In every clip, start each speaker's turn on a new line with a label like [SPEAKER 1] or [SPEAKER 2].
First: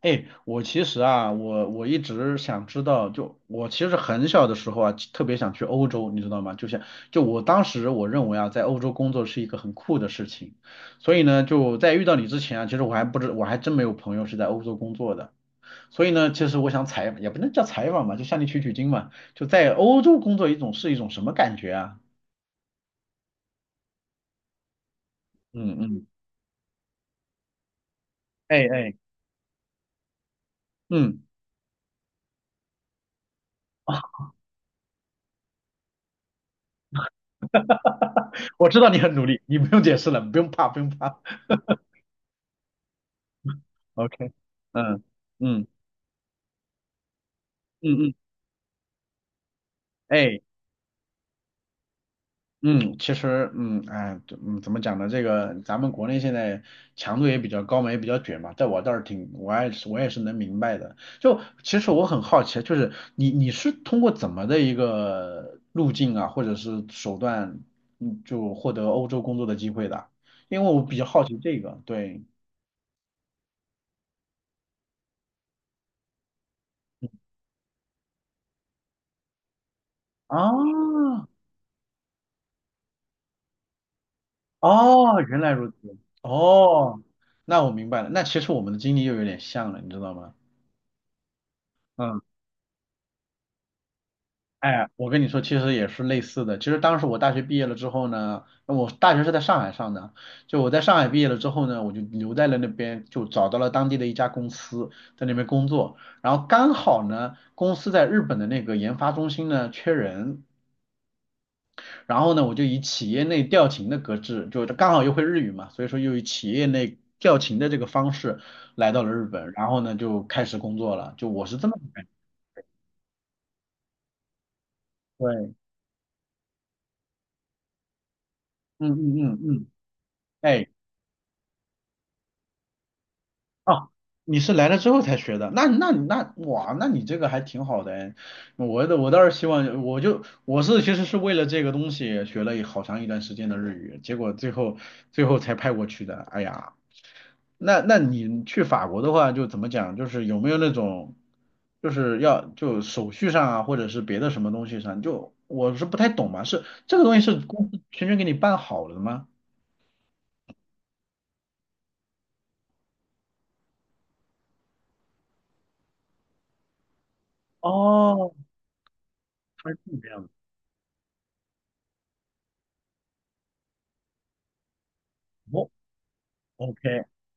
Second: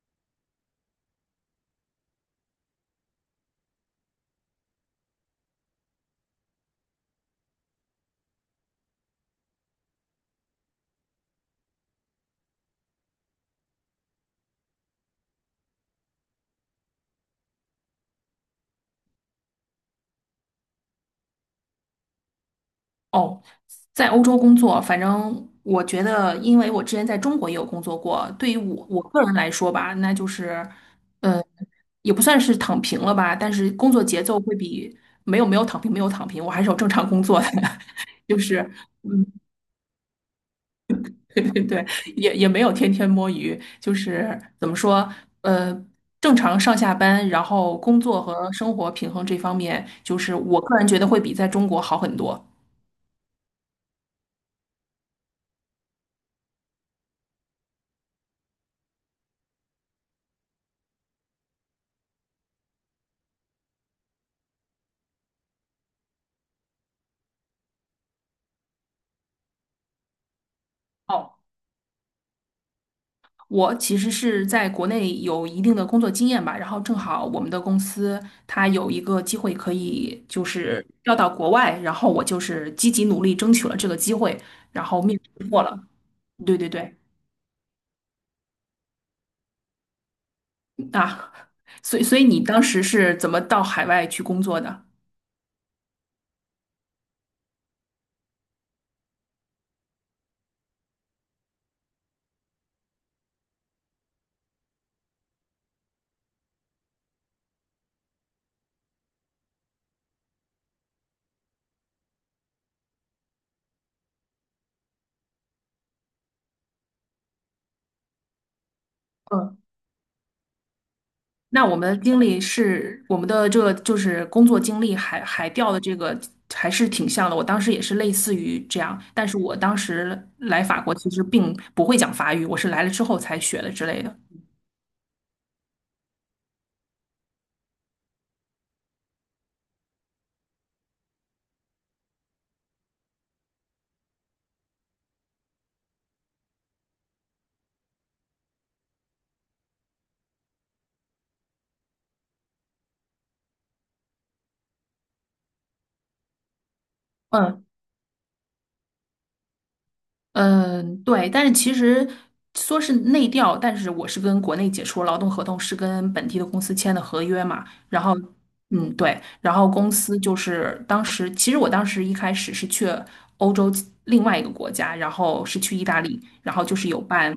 [SPEAKER 1] 哎，我其实啊，我一直想知道，就我其实很小的时候啊，特别想去欧洲，你知道吗？就像我当时我认为啊，在欧洲工作是一个很酷的事情，所以呢，就在遇到你之前啊，其实我还真没有朋友是在欧洲工作的，所以呢，其实我想采也不能叫采访吧，就向你取取经嘛，就在欧洲工作一种是一种什么感觉啊？
[SPEAKER 2] 哦，在欧洲工作，反正
[SPEAKER 1] 嗯
[SPEAKER 2] 我觉
[SPEAKER 1] 嗯，
[SPEAKER 2] 得，因为我之前在中国也有工作过，对于
[SPEAKER 1] 哎
[SPEAKER 2] 我
[SPEAKER 1] 哎，
[SPEAKER 2] 我个人来说吧，那就是，
[SPEAKER 1] 嗯。
[SPEAKER 2] 呃，也不算是躺平了吧，但是工作节奏会比没有没有躺平没有躺平，我还是有正常工作的，就 是，
[SPEAKER 1] 我知道你很努
[SPEAKER 2] 嗯，
[SPEAKER 1] 力，你不用解释了，不用怕不用怕
[SPEAKER 2] 对对对，也没有天天摸鱼，就
[SPEAKER 1] ，OK,
[SPEAKER 2] 是怎么
[SPEAKER 1] 嗯
[SPEAKER 2] 说，
[SPEAKER 1] 嗯。
[SPEAKER 2] 呃。正常上下班，然后工
[SPEAKER 1] 嗯嗯，
[SPEAKER 2] 作和生活平衡这方面，就是
[SPEAKER 1] 哎，
[SPEAKER 2] 我个人觉得会比在中国好很多。
[SPEAKER 1] 嗯，其实，怎么讲呢？这个咱们国内现在强度也比较高嘛，也比较卷嘛，在我倒是挺，我也是，我也是能明白的。就其实我很好奇，就是你是通过怎么的一个路径啊，或者是手段，就获得欧洲工作的机会的？因为我比较好
[SPEAKER 2] 哦。
[SPEAKER 1] 奇这个，对。
[SPEAKER 2] 我其实是在国内有一定的工作经验吧，然后正好我们的公司它有一个机会可以就是调
[SPEAKER 1] 啊，
[SPEAKER 2] 到国外，然后我就是积极努力争取了这个机会，然后面
[SPEAKER 1] 哦，原
[SPEAKER 2] 试
[SPEAKER 1] 来
[SPEAKER 2] 过
[SPEAKER 1] 如
[SPEAKER 2] 了。
[SPEAKER 1] 此，
[SPEAKER 2] 对对对，
[SPEAKER 1] 哦，那我明白了，那其实我们的经历又有点像了，你知道吗？
[SPEAKER 2] 啊，所以所
[SPEAKER 1] 嗯。
[SPEAKER 2] 以你当时是怎么到海外去工作的？
[SPEAKER 1] 哎，我跟你说，其实也是类似的。其实当时我大学毕业了之后呢，我大学是在上海上的，就我在上海毕业了之后呢，我就留在了那边，就找到了当地的一家公司，在那边工作。然后刚好呢，公司在日本的那个研发中心呢缺人，然后呢，我就以企业内调勤的格式，就刚好又会日语嘛，所以说又以企业内调勤的这个方式来到了日本，
[SPEAKER 2] 嗯，
[SPEAKER 1] 然后呢就开始工作了。就我是
[SPEAKER 2] 那
[SPEAKER 1] 这么
[SPEAKER 2] 我
[SPEAKER 1] 个
[SPEAKER 2] 们的
[SPEAKER 1] 感觉。
[SPEAKER 2] 经历是我们的这个就是工作经历海海
[SPEAKER 1] 对，
[SPEAKER 2] 钓的这个还是挺像的。我当时也是类似于这
[SPEAKER 1] 嗯
[SPEAKER 2] 样，
[SPEAKER 1] 嗯
[SPEAKER 2] 但是
[SPEAKER 1] 嗯
[SPEAKER 2] 我
[SPEAKER 1] 嗯，
[SPEAKER 2] 当时来
[SPEAKER 1] 哎。
[SPEAKER 2] 法国其实并不会讲法语，我是来了之后才学的之
[SPEAKER 1] 哦，
[SPEAKER 2] 类的。
[SPEAKER 1] 你是来了之后才学的，那哇，那你这个还挺好的哎。我倒是希望，我其实是为了这个东西学了好长一段时间的日语，结果最后才派过去的。哎呀，那你去法国的话，就怎么讲，就是有没有那种，就是要就手续上啊，或者是别的什么东西上，就我是不太懂嘛，是这个东西是
[SPEAKER 2] 嗯，
[SPEAKER 1] 公司全权给你办好了的吗？
[SPEAKER 2] 嗯，对，但是其实说是内调，但是我是跟国内解除劳动合同，是跟本地的公司签的合约嘛。然后，
[SPEAKER 1] 哦，
[SPEAKER 2] 嗯，对，然后
[SPEAKER 1] 它是
[SPEAKER 2] 公
[SPEAKER 1] 这
[SPEAKER 2] 司
[SPEAKER 1] 样的。
[SPEAKER 2] 就是当时，其实我当时一开始是去欧洲另外一个国家，然后是
[SPEAKER 1] 哦
[SPEAKER 2] 去意大利，然后就是有
[SPEAKER 1] ，OK。
[SPEAKER 2] 办，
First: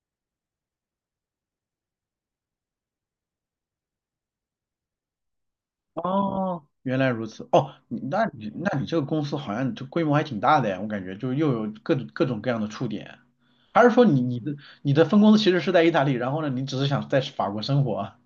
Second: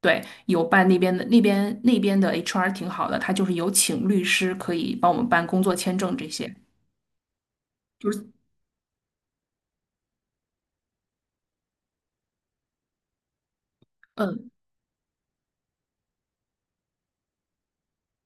[SPEAKER 2] 对，有办那边的 HR 挺好的，他就是有请律师可以帮我们办工作签证这些，
[SPEAKER 1] 哦，原来如此。哦，
[SPEAKER 2] 就是
[SPEAKER 1] 你这个公司好像就规模还挺大的呀，我感觉就又有各种各样的触点。还是说
[SPEAKER 2] 嗯，
[SPEAKER 1] 你的分公司其实是在意大利，然后呢，你只是想在法国生活啊？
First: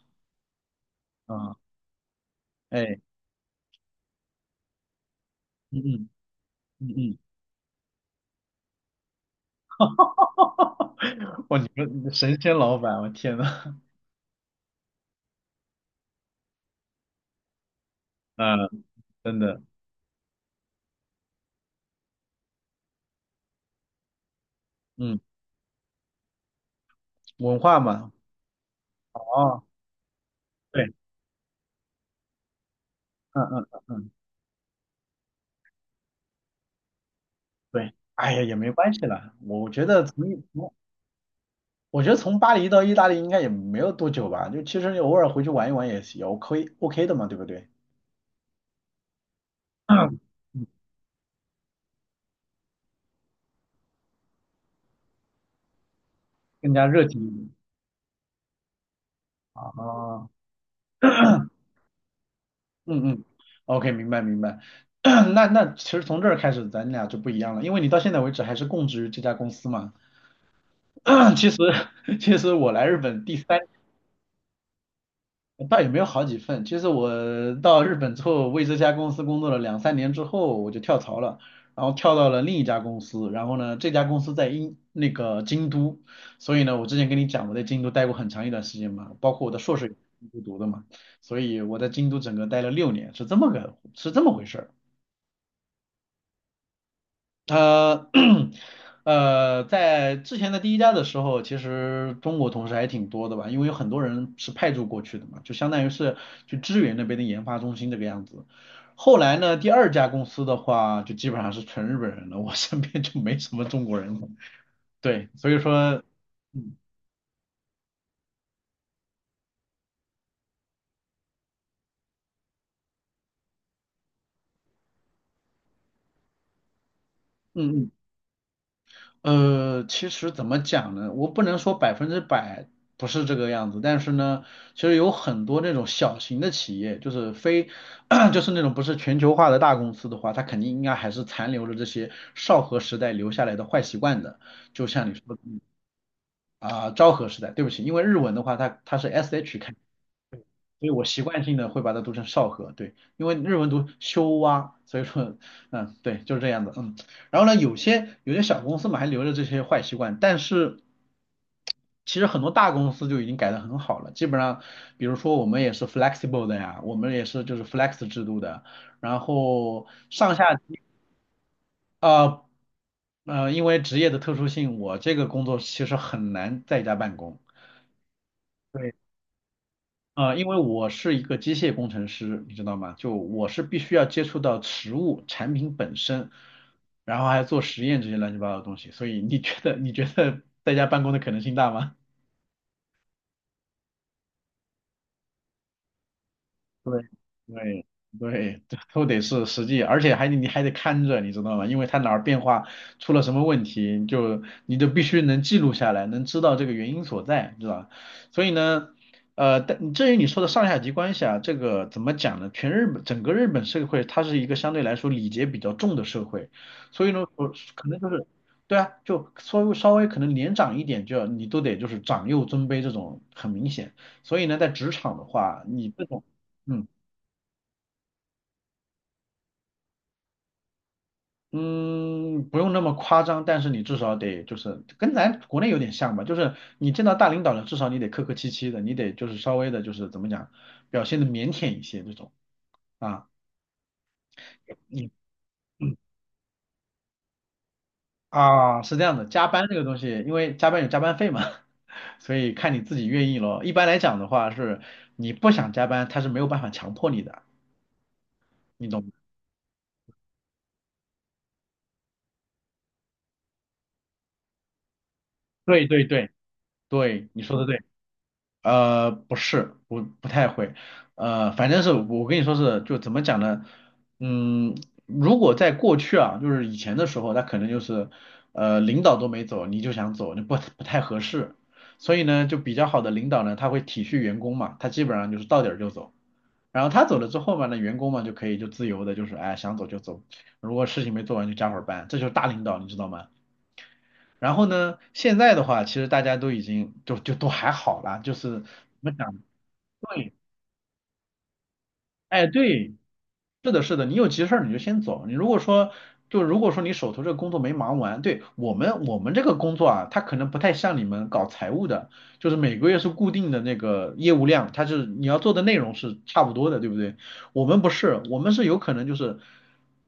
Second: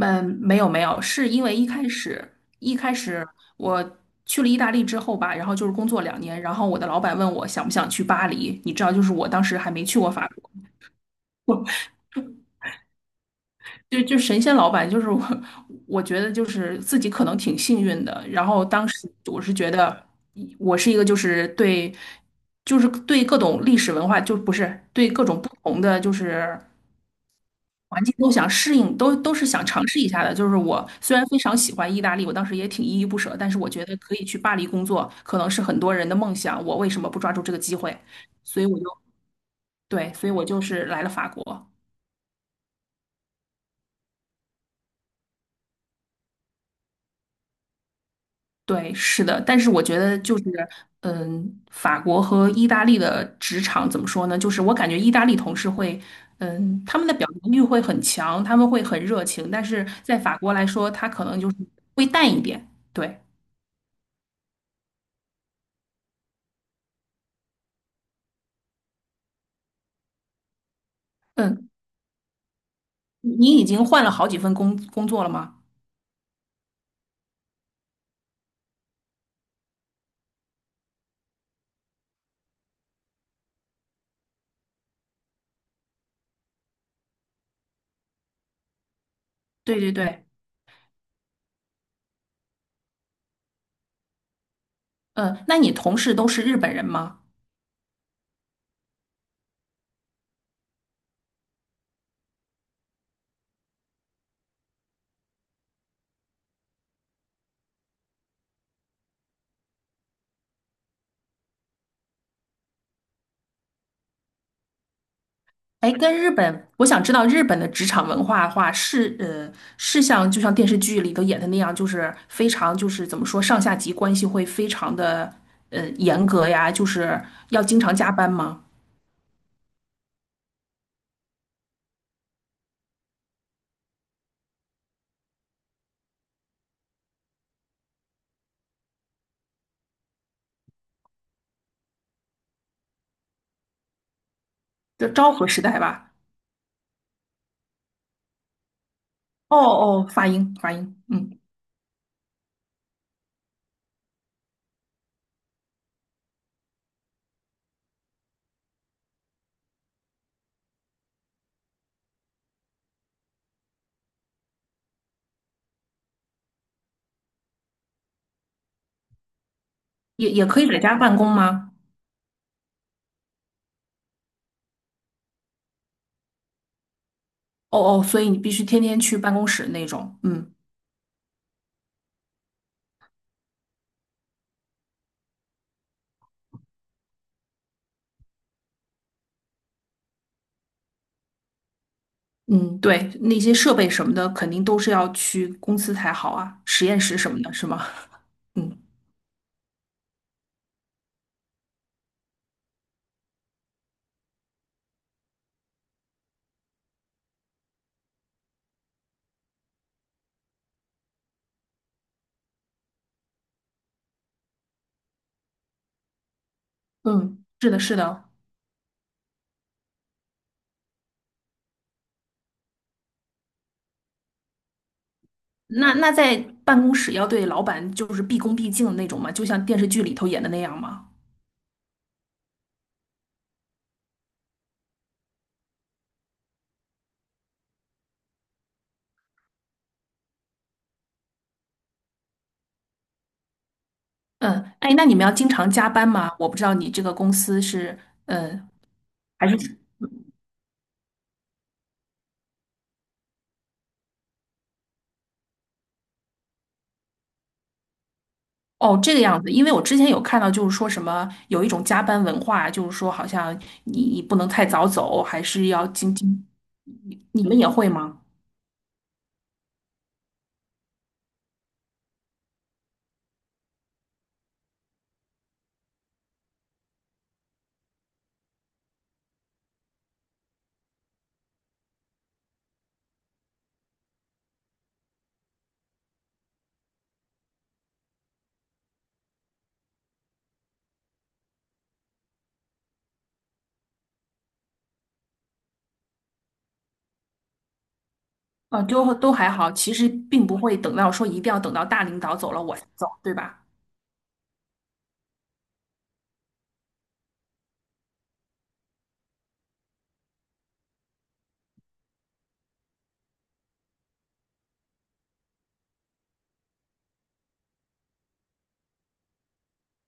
[SPEAKER 2] 没有没有，是因
[SPEAKER 1] 嗯
[SPEAKER 2] 为一开始一开
[SPEAKER 1] 哎，
[SPEAKER 2] 始我去了意大利之后吧，然后就是
[SPEAKER 1] 嗯
[SPEAKER 2] 工作
[SPEAKER 1] 嗯
[SPEAKER 2] 2年，然后我的
[SPEAKER 1] 嗯
[SPEAKER 2] 老板
[SPEAKER 1] 嗯。
[SPEAKER 2] 问我想不想去巴黎，你知道，就是我当时还没去过法
[SPEAKER 1] 哇，
[SPEAKER 2] 国，
[SPEAKER 1] 你的神仙老板，我天呐，
[SPEAKER 2] 就神仙老板，就是我，我觉得就是自己可能挺幸运的，然后
[SPEAKER 1] 嗯，
[SPEAKER 2] 当时
[SPEAKER 1] 真
[SPEAKER 2] 我是
[SPEAKER 1] 的，
[SPEAKER 2] 觉得我是一个就是对，就是对各种历史文化，就不是对
[SPEAKER 1] 嗯，
[SPEAKER 2] 各种不同的就是。
[SPEAKER 1] 文化
[SPEAKER 2] 环
[SPEAKER 1] 嘛，
[SPEAKER 2] 境都想适应，都是
[SPEAKER 1] 哦，
[SPEAKER 2] 想尝试一下的。就是我
[SPEAKER 1] 对，
[SPEAKER 2] 虽然非常喜欢意大利，我当时也挺依依不舍，
[SPEAKER 1] 嗯
[SPEAKER 2] 但是
[SPEAKER 1] 嗯
[SPEAKER 2] 我
[SPEAKER 1] 嗯
[SPEAKER 2] 觉得
[SPEAKER 1] 嗯，
[SPEAKER 2] 可以去巴黎工作，可能是很多人的梦想，我为什么不抓住这个机
[SPEAKER 1] 对，
[SPEAKER 2] 会？
[SPEAKER 1] 哎呀，也
[SPEAKER 2] 所以
[SPEAKER 1] 没
[SPEAKER 2] 我就
[SPEAKER 1] 关系啦，
[SPEAKER 2] 对，所以我就是来了法国。
[SPEAKER 1] 我觉得从巴黎到意大利应该也没有多久吧，就其实你偶尔回去玩一玩也 OK OK 的嘛，对不对？
[SPEAKER 2] 对，是的，但是我觉得
[SPEAKER 1] 嗯
[SPEAKER 2] 就是，嗯，法国和意大利的职场怎么说呢？就是我感觉意大利同事会，
[SPEAKER 1] 更
[SPEAKER 2] 嗯，
[SPEAKER 1] 加
[SPEAKER 2] 他
[SPEAKER 1] 热
[SPEAKER 2] 们的
[SPEAKER 1] 情
[SPEAKER 2] 表
[SPEAKER 1] 一
[SPEAKER 2] 达
[SPEAKER 1] 点
[SPEAKER 2] 欲会很强，他们会很热情，但是在
[SPEAKER 1] 啊。
[SPEAKER 2] 法国来说，他可能就是会淡一点。
[SPEAKER 1] 嗯
[SPEAKER 2] 对。
[SPEAKER 1] 嗯，OK,明白明白。那其实从这儿开始咱俩就不一样了，因为你到现在为止还是供职于这家公司嘛。其实
[SPEAKER 2] 嗯，
[SPEAKER 1] 其实我来日本
[SPEAKER 2] 你
[SPEAKER 1] 第
[SPEAKER 2] 你
[SPEAKER 1] 三
[SPEAKER 2] 已经换了好几份工作了吗？
[SPEAKER 1] 倒也没有好几份。其实我到日本之后，为这家公司工作了两三年之后，我就跳槽了，然后跳到了另一家公司。然后呢，这家公司在那个京都，所以呢，我之前跟你讲我在京都待过很长一段时间嘛，包括我的硕
[SPEAKER 2] 对
[SPEAKER 1] 士也
[SPEAKER 2] 对
[SPEAKER 1] 是
[SPEAKER 2] 对，
[SPEAKER 1] 京都读的嘛，所以我在京都整个待了6年，是这么个是这么回事儿。
[SPEAKER 2] 那你同事都是日本人吗？
[SPEAKER 1] 呃，呃，在之前的第一家的时候，其实中国同事还挺多的吧，因为有很多人是派驻过去的嘛，就相当于是去支援那边的研发中心这个样子。后来呢，第二家公司的话，就基本上是纯日本人了，我身边就没什么中国人了。对，所以
[SPEAKER 2] 哎，
[SPEAKER 1] 说，
[SPEAKER 2] 跟日本，
[SPEAKER 1] 嗯
[SPEAKER 2] 我想知道日本的职场文化的话，是是像就像电视剧里头演的那样，就是非常就是怎么说上下级关系会非常的严格呀，就是要经
[SPEAKER 1] 嗯嗯。
[SPEAKER 2] 常加班吗？
[SPEAKER 1] 呃，其实怎么讲呢？我不能说百分之百不是这个样子，但是呢，其实有很多那种小型的企业，就是非，就是那种不是全球化的大公司的话，它肯定应该还是残留了这些昭和时代留下来的坏习惯的。就像
[SPEAKER 2] 就
[SPEAKER 1] 你
[SPEAKER 2] 昭
[SPEAKER 1] 说的
[SPEAKER 2] 和时代吧？
[SPEAKER 1] 啊、昭和时代，对不起，因为日文的话它是
[SPEAKER 2] 哦
[SPEAKER 1] sh 开。
[SPEAKER 2] 哦，发音发
[SPEAKER 1] 所以
[SPEAKER 2] 音，
[SPEAKER 1] 我习
[SPEAKER 2] 嗯，
[SPEAKER 1] 惯性的会把它读成少河，对，因为日文读修蛙，所以说，嗯，对，就是这样的，嗯。然后呢，有些小公司嘛还留着这些坏习惯，但是其实很多大公司就已经改得很好了，基本上，比如说我们也是 flexible 的呀，我们也是就是 flex 制度的，然后
[SPEAKER 2] 也
[SPEAKER 1] 上
[SPEAKER 2] 也
[SPEAKER 1] 下
[SPEAKER 2] 可以在
[SPEAKER 1] 级
[SPEAKER 2] 家办公吗？
[SPEAKER 1] 呃呃，因为职业的特殊性，我这个工作其实很难在家办公。
[SPEAKER 2] 哦哦，所以你必须天
[SPEAKER 1] 对。
[SPEAKER 2] 天去办公室那种，
[SPEAKER 1] 啊，因
[SPEAKER 2] 嗯。
[SPEAKER 1] 为我是一个机械工程师，你知道吗？就我是必须要接触到实物产品本身，然后还要做实验这些乱七八糟的东西，所以你觉得在家办公的可能性大吗？
[SPEAKER 2] 嗯，对，那些设备什么的，肯定都是要去公司才好啊，实验
[SPEAKER 1] 对
[SPEAKER 2] 室什么的，是
[SPEAKER 1] 对
[SPEAKER 2] 吗？
[SPEAKER 1] 对，这
[SPEAKER 2] 嗯
[SPEAKER 1] 都得是实际，而且你还得看着，你知道吗？因为它哪儿变化出了什么问题，你就必须能记录下来，能知道这个原因所在，是吧？所以呢，呃，但至于你说的上下级关系啊，这个怎么讲呢？全日本整个日本社会，它是一个相对来说礼节比较重的社会，所以呢，
[SPEAKER 2] 嗯，
[SPEAKER 1] 我
[SPEAKER 2] 是的，
[SPEAKER 1] 可
[SPEAKER 2] 是
[SPEAKER 1] 能就是。
[SPEAKER 2] 的。
[SPEAKER 1] 对啊，就稍微可能年长一点就要，你都得就是长幼尊卑这种很明显，所以呢，在职场的话，你
[SPEAKER 2] 那
[SPEAKER 1] 这
[SPEAKER 2] 那
[SPEAKER 1] 种。
[SPEAKER 2] 在办
[SPEAKER 1] 嗯。
[SPEAKER 2] 公室要对老板就是毕恭毕敬的那种吗？就像电视剧里头演的那样吗？
[SPEAKER 1] 嗯，不用那么夸张，但是你至少得就是跟咱国内有点像吧，就是你见到大领导了，至少你得客客气气的，你得就是稍微的，就是怎么讲，表现的腼腆一些这种啊。
[SPEAKER 2] 嗯，哎，那
[SPEAKER 1] 你
[SPEAKER 2] 你们要经常加
[SPEAKER 1] 嗯
[SPEAKER 2] 班吗？我不知道你这个公司是，嗯，
[SPEAKER 1] 啊，是这样的，加
[SPEAKER 2] 还是
[SPEAKER 1] 班这个东西，因为加班有加班费嘛，所以看你自己愿意咯。一般来讲的话是，你不想加班，他是没有办法强迫你的，你
[SPEAKER 2] 哦
[SPEAKER 1] 懂吗？
[SPEAKER 2] 这个样子，因为我之前有看到就是说什么有一种加班文化，就是说好像你不能太早走，还是要
[SPEAKER 1] 对对
[SPEAKER 2] 经
[SPEAKER 1] 对
[SPEAKER 2] 经，你
[SPEAKER 1] 对，你
[SPEAKER 2] 你
[SPEAKER 1] 说
[SPEAKER 2] 们
[SPEAKER 1] 的
[SPEAKER 2] 也
[SPEAKER 1] 对。
[SPEAKER 2] 会吗？
[SPEAKER 1] 呃，不是，不太会，呃，反正是我跟你说是，就怎么讲呢？嗯，如果在过去啊，就是以前的时候，他可能就是，呃，领导都没走，你就想走，那不太合适。所以呢，就比较好的领导呢，他会体恤员工嘛，他基本上就是到点儿就走。然后他走了之后嘛，那员工嘛就可以就自由的，就是哎想走就走，如果事情没做完就加会儿班，这就是大领导，你知道吗？然后呢，现在的话，其实大家都已经就都还好啦，就是怎么
[SPEAKER 2] 就
[SPEAKER 1] 讲？
[SPEAKER 2] 都还好，其实
[SPEAKER 1] 对，
[SPEAKER 2] 并不会等到说一定要等到大领导
[SPEAKER 1] 哎，
[SPEAKER 2] 走了我才
[SPEAKER 1] 对，
[SPEAKER 2] 走，对吧？
[SPEAKER 1] 是的，是的，你有急事儿你就先走。你如果说，就如果说你手头这个工作没忙完，对，我们这个工作啊，它可能不太像你们搞财务的，就是每个月是固定的那个业务量，它是你要做的内容是差不多的，对不对？我们不是，我们是有可能就是，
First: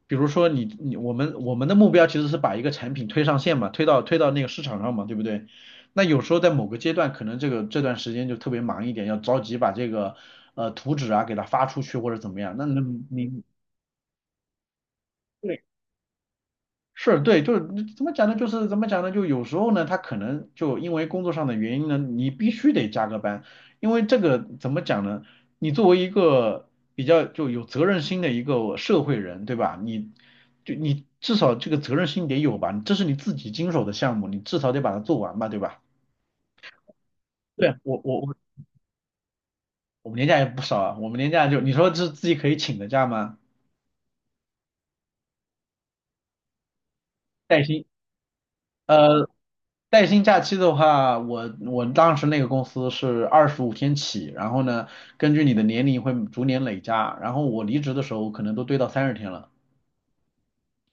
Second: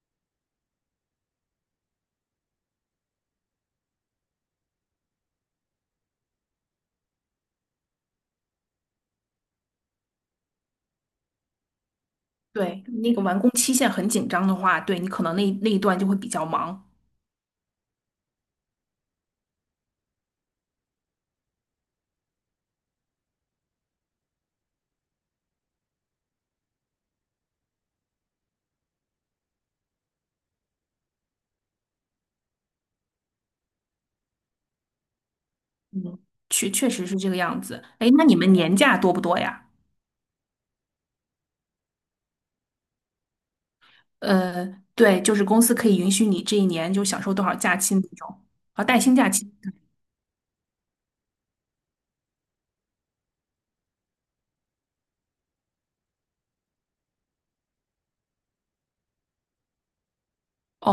[SPEAKER 1] 比如说我们的目标其实是把一个产品推上线嘛，推到那个市场上嘛，对不对？那有时候在某个阶段，可能这个这段时间就特别忙一点，要着急把这个呃图纸啊给它发出去或者怎么样。那那
[SPEAKER 2] 对，那个完
[SPEAKER 1] 你
[SPEAKER 2] 工期限很紧张的话，对你可能那一
[SPEAKER 1] 对
[SPEAKER 2] 段就会比较忙。
[SPEAKER 1] 是对，就是怎么讲呢？就是怎么讲呢？就有时候呢，他可能就因为工作上的原因呢，你必须得加个班，因为这个怎么讲呢？你作为一个比较就有责任心的一个社会人，对吧？你至少这个责任心得有吧？这是你自己经手的项目，你至少得把它做完吧，对吧？
[SPEAKER 2] 嗯，确实是这个样
[SPEAKER 1] 对，
[SPEAKER 2] 子。哎，那
[SPEAKER 1] 我
[SPEAKER 2] 你们年假多不多呀？
[SPEAKER 1] 我们年假也不少啊，我们年假就你说是自己可以请的假吗？
[SPEAKER 2] 对，就是公司可以允许你这一年就享受多少
[SPEAKER 1] 带
[SPEAKER 2] 假
[SPEAKER 1] 薪，
[SPEAKER 2] 期那种，啊，带薪
[SPEAKER 1] 呃，
[SPEAKER 2] 假期。
[SPEAKER 1] 带薪假期的话，我当时那个公司是25天起，然后呢，根据你的年龄会逐年累加，然后我离职的时候可能都堆到30天了，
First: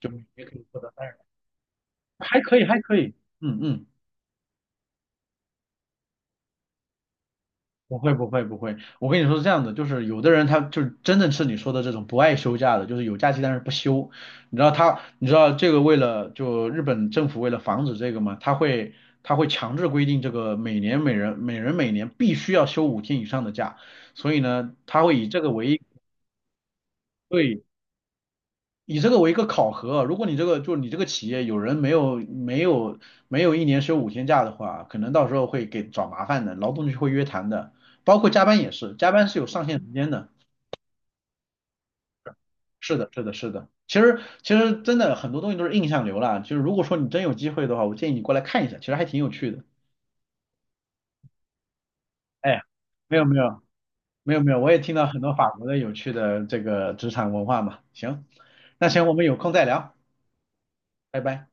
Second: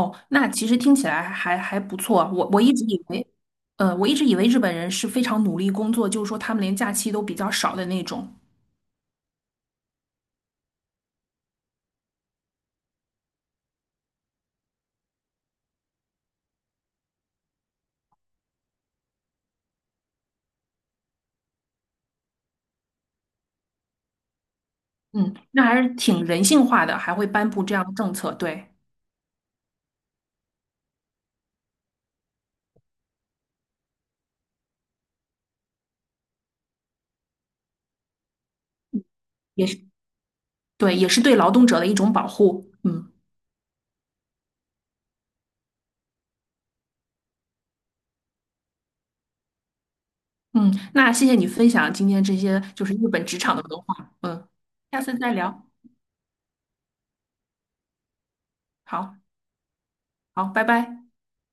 [SPEAKER 1] 就也
[SPEAKER 2] 那
[SPEAKER 1] 可以
[SPEAKER 2] 其实
[SPEAKER 1] 获得
[SPEAKER 2] 听
[SPEAKER 1] 三
[SPEAKER 2] 起
[SPEAKER 1] 十，
[SPEAKER 2] 来还不错啊。
[SPEAKER 1] 还
[SPEAKER 2] 我
[SPEAKER 1] 可
[SPEAKER 2] 我
[SPEAKER 1] 以
[SPEAKER 2] 一
[SPEAKER 1] 还
[SPEAKER 2] 直
[SPEAKER 1] 可
[SPEAKER 2] 以
[SPEAKER 1] 以，
[SPEAKER 2] 为，
[SPEAKER 1] 嗯嗯，
[SPEAKER 2] 我一直以为日本人是非常努力工作，就是说他们连假期都比较少的
[SPEAKER 1] 不
[SPEAKER 2] 那
[SPEAKER 1] 会不
[SPEAKER 2] 种。
[SPEAKER 1] 会不会，我跟你说是这样的，就是有的人他就是真的是你说的这种不爱休假的，就是有假期但是不休。你知道他，你知道这个为了就日本政府为了防止这个嘛，他会强制规定这个每年每人每年必须要休五天以上的假，所以呢，他会以
[SPEAKER 2] 嗯，
[SPEAKER 1] 这个
[SPEAKER 2] 那
[SPEAKER 1] 为
[SPEAKER 2] 还是挺人性化的，还会颁
[SPEAKER 1] 对
[SPEAKER 2] 布这样的政策，对，
[SPEAKER 1] 以这个为一个考核啊，如果你这个就你这个企业有人没有一年休5天假的话，可能到时候会给找麻烦的，劳动局会约谈的，包括加班也是，加班是有上
[SPEAKER 2] 也
[SPEAKER 1] 限
[SPEAKER 2] 是
[SPEAKER 1] 时间的。
[SPEAKER 2] 对，也是对劳动者的一种保护。
[SPEAKER 1] 是的，
[SPEAKER 2] 嗯
[SPEAKER 1] 是的，是的。其实真的很多东西都是印象流啦，就是如果说你真有机会的话，我建议你过来看一下，其实还挺有趣的。
[SPEAKER 2] 嗯，那谢谢你分享今天这些
[SPEAKER 1] 哎，
[SPEAKER 2] 就是日
[SPEAKER 1] 没有
[SPEAKER 2] 本职
[SPEAKER 1] 没
[SPEAKER 2] 场
[SPEAKER 1] 有
[SPEAKER 2] 的文化。
[SPEAKER 1] 没有
[SPEAKER 2] 嗯，
[SPEAKER 1] 没有，我也听
[SPEAKER 2] 下
[SPEAKER 1] 到
[SPEAKER 2] 次
[SPEAKER 1] 很多
[SPEAKER 2] 再
[SPEAKER 1] 法
[SPEAKER 2] 聊。
[SPEAKER 1] 国的有趣的这个职场文化嘛。行，那行，我
[SPEAKER 2] 好，
[SPEAKER 1] 们有空再聊，
[SPEAKER 2] 好，拜拜。
[SPEAKER 1] 拜拜。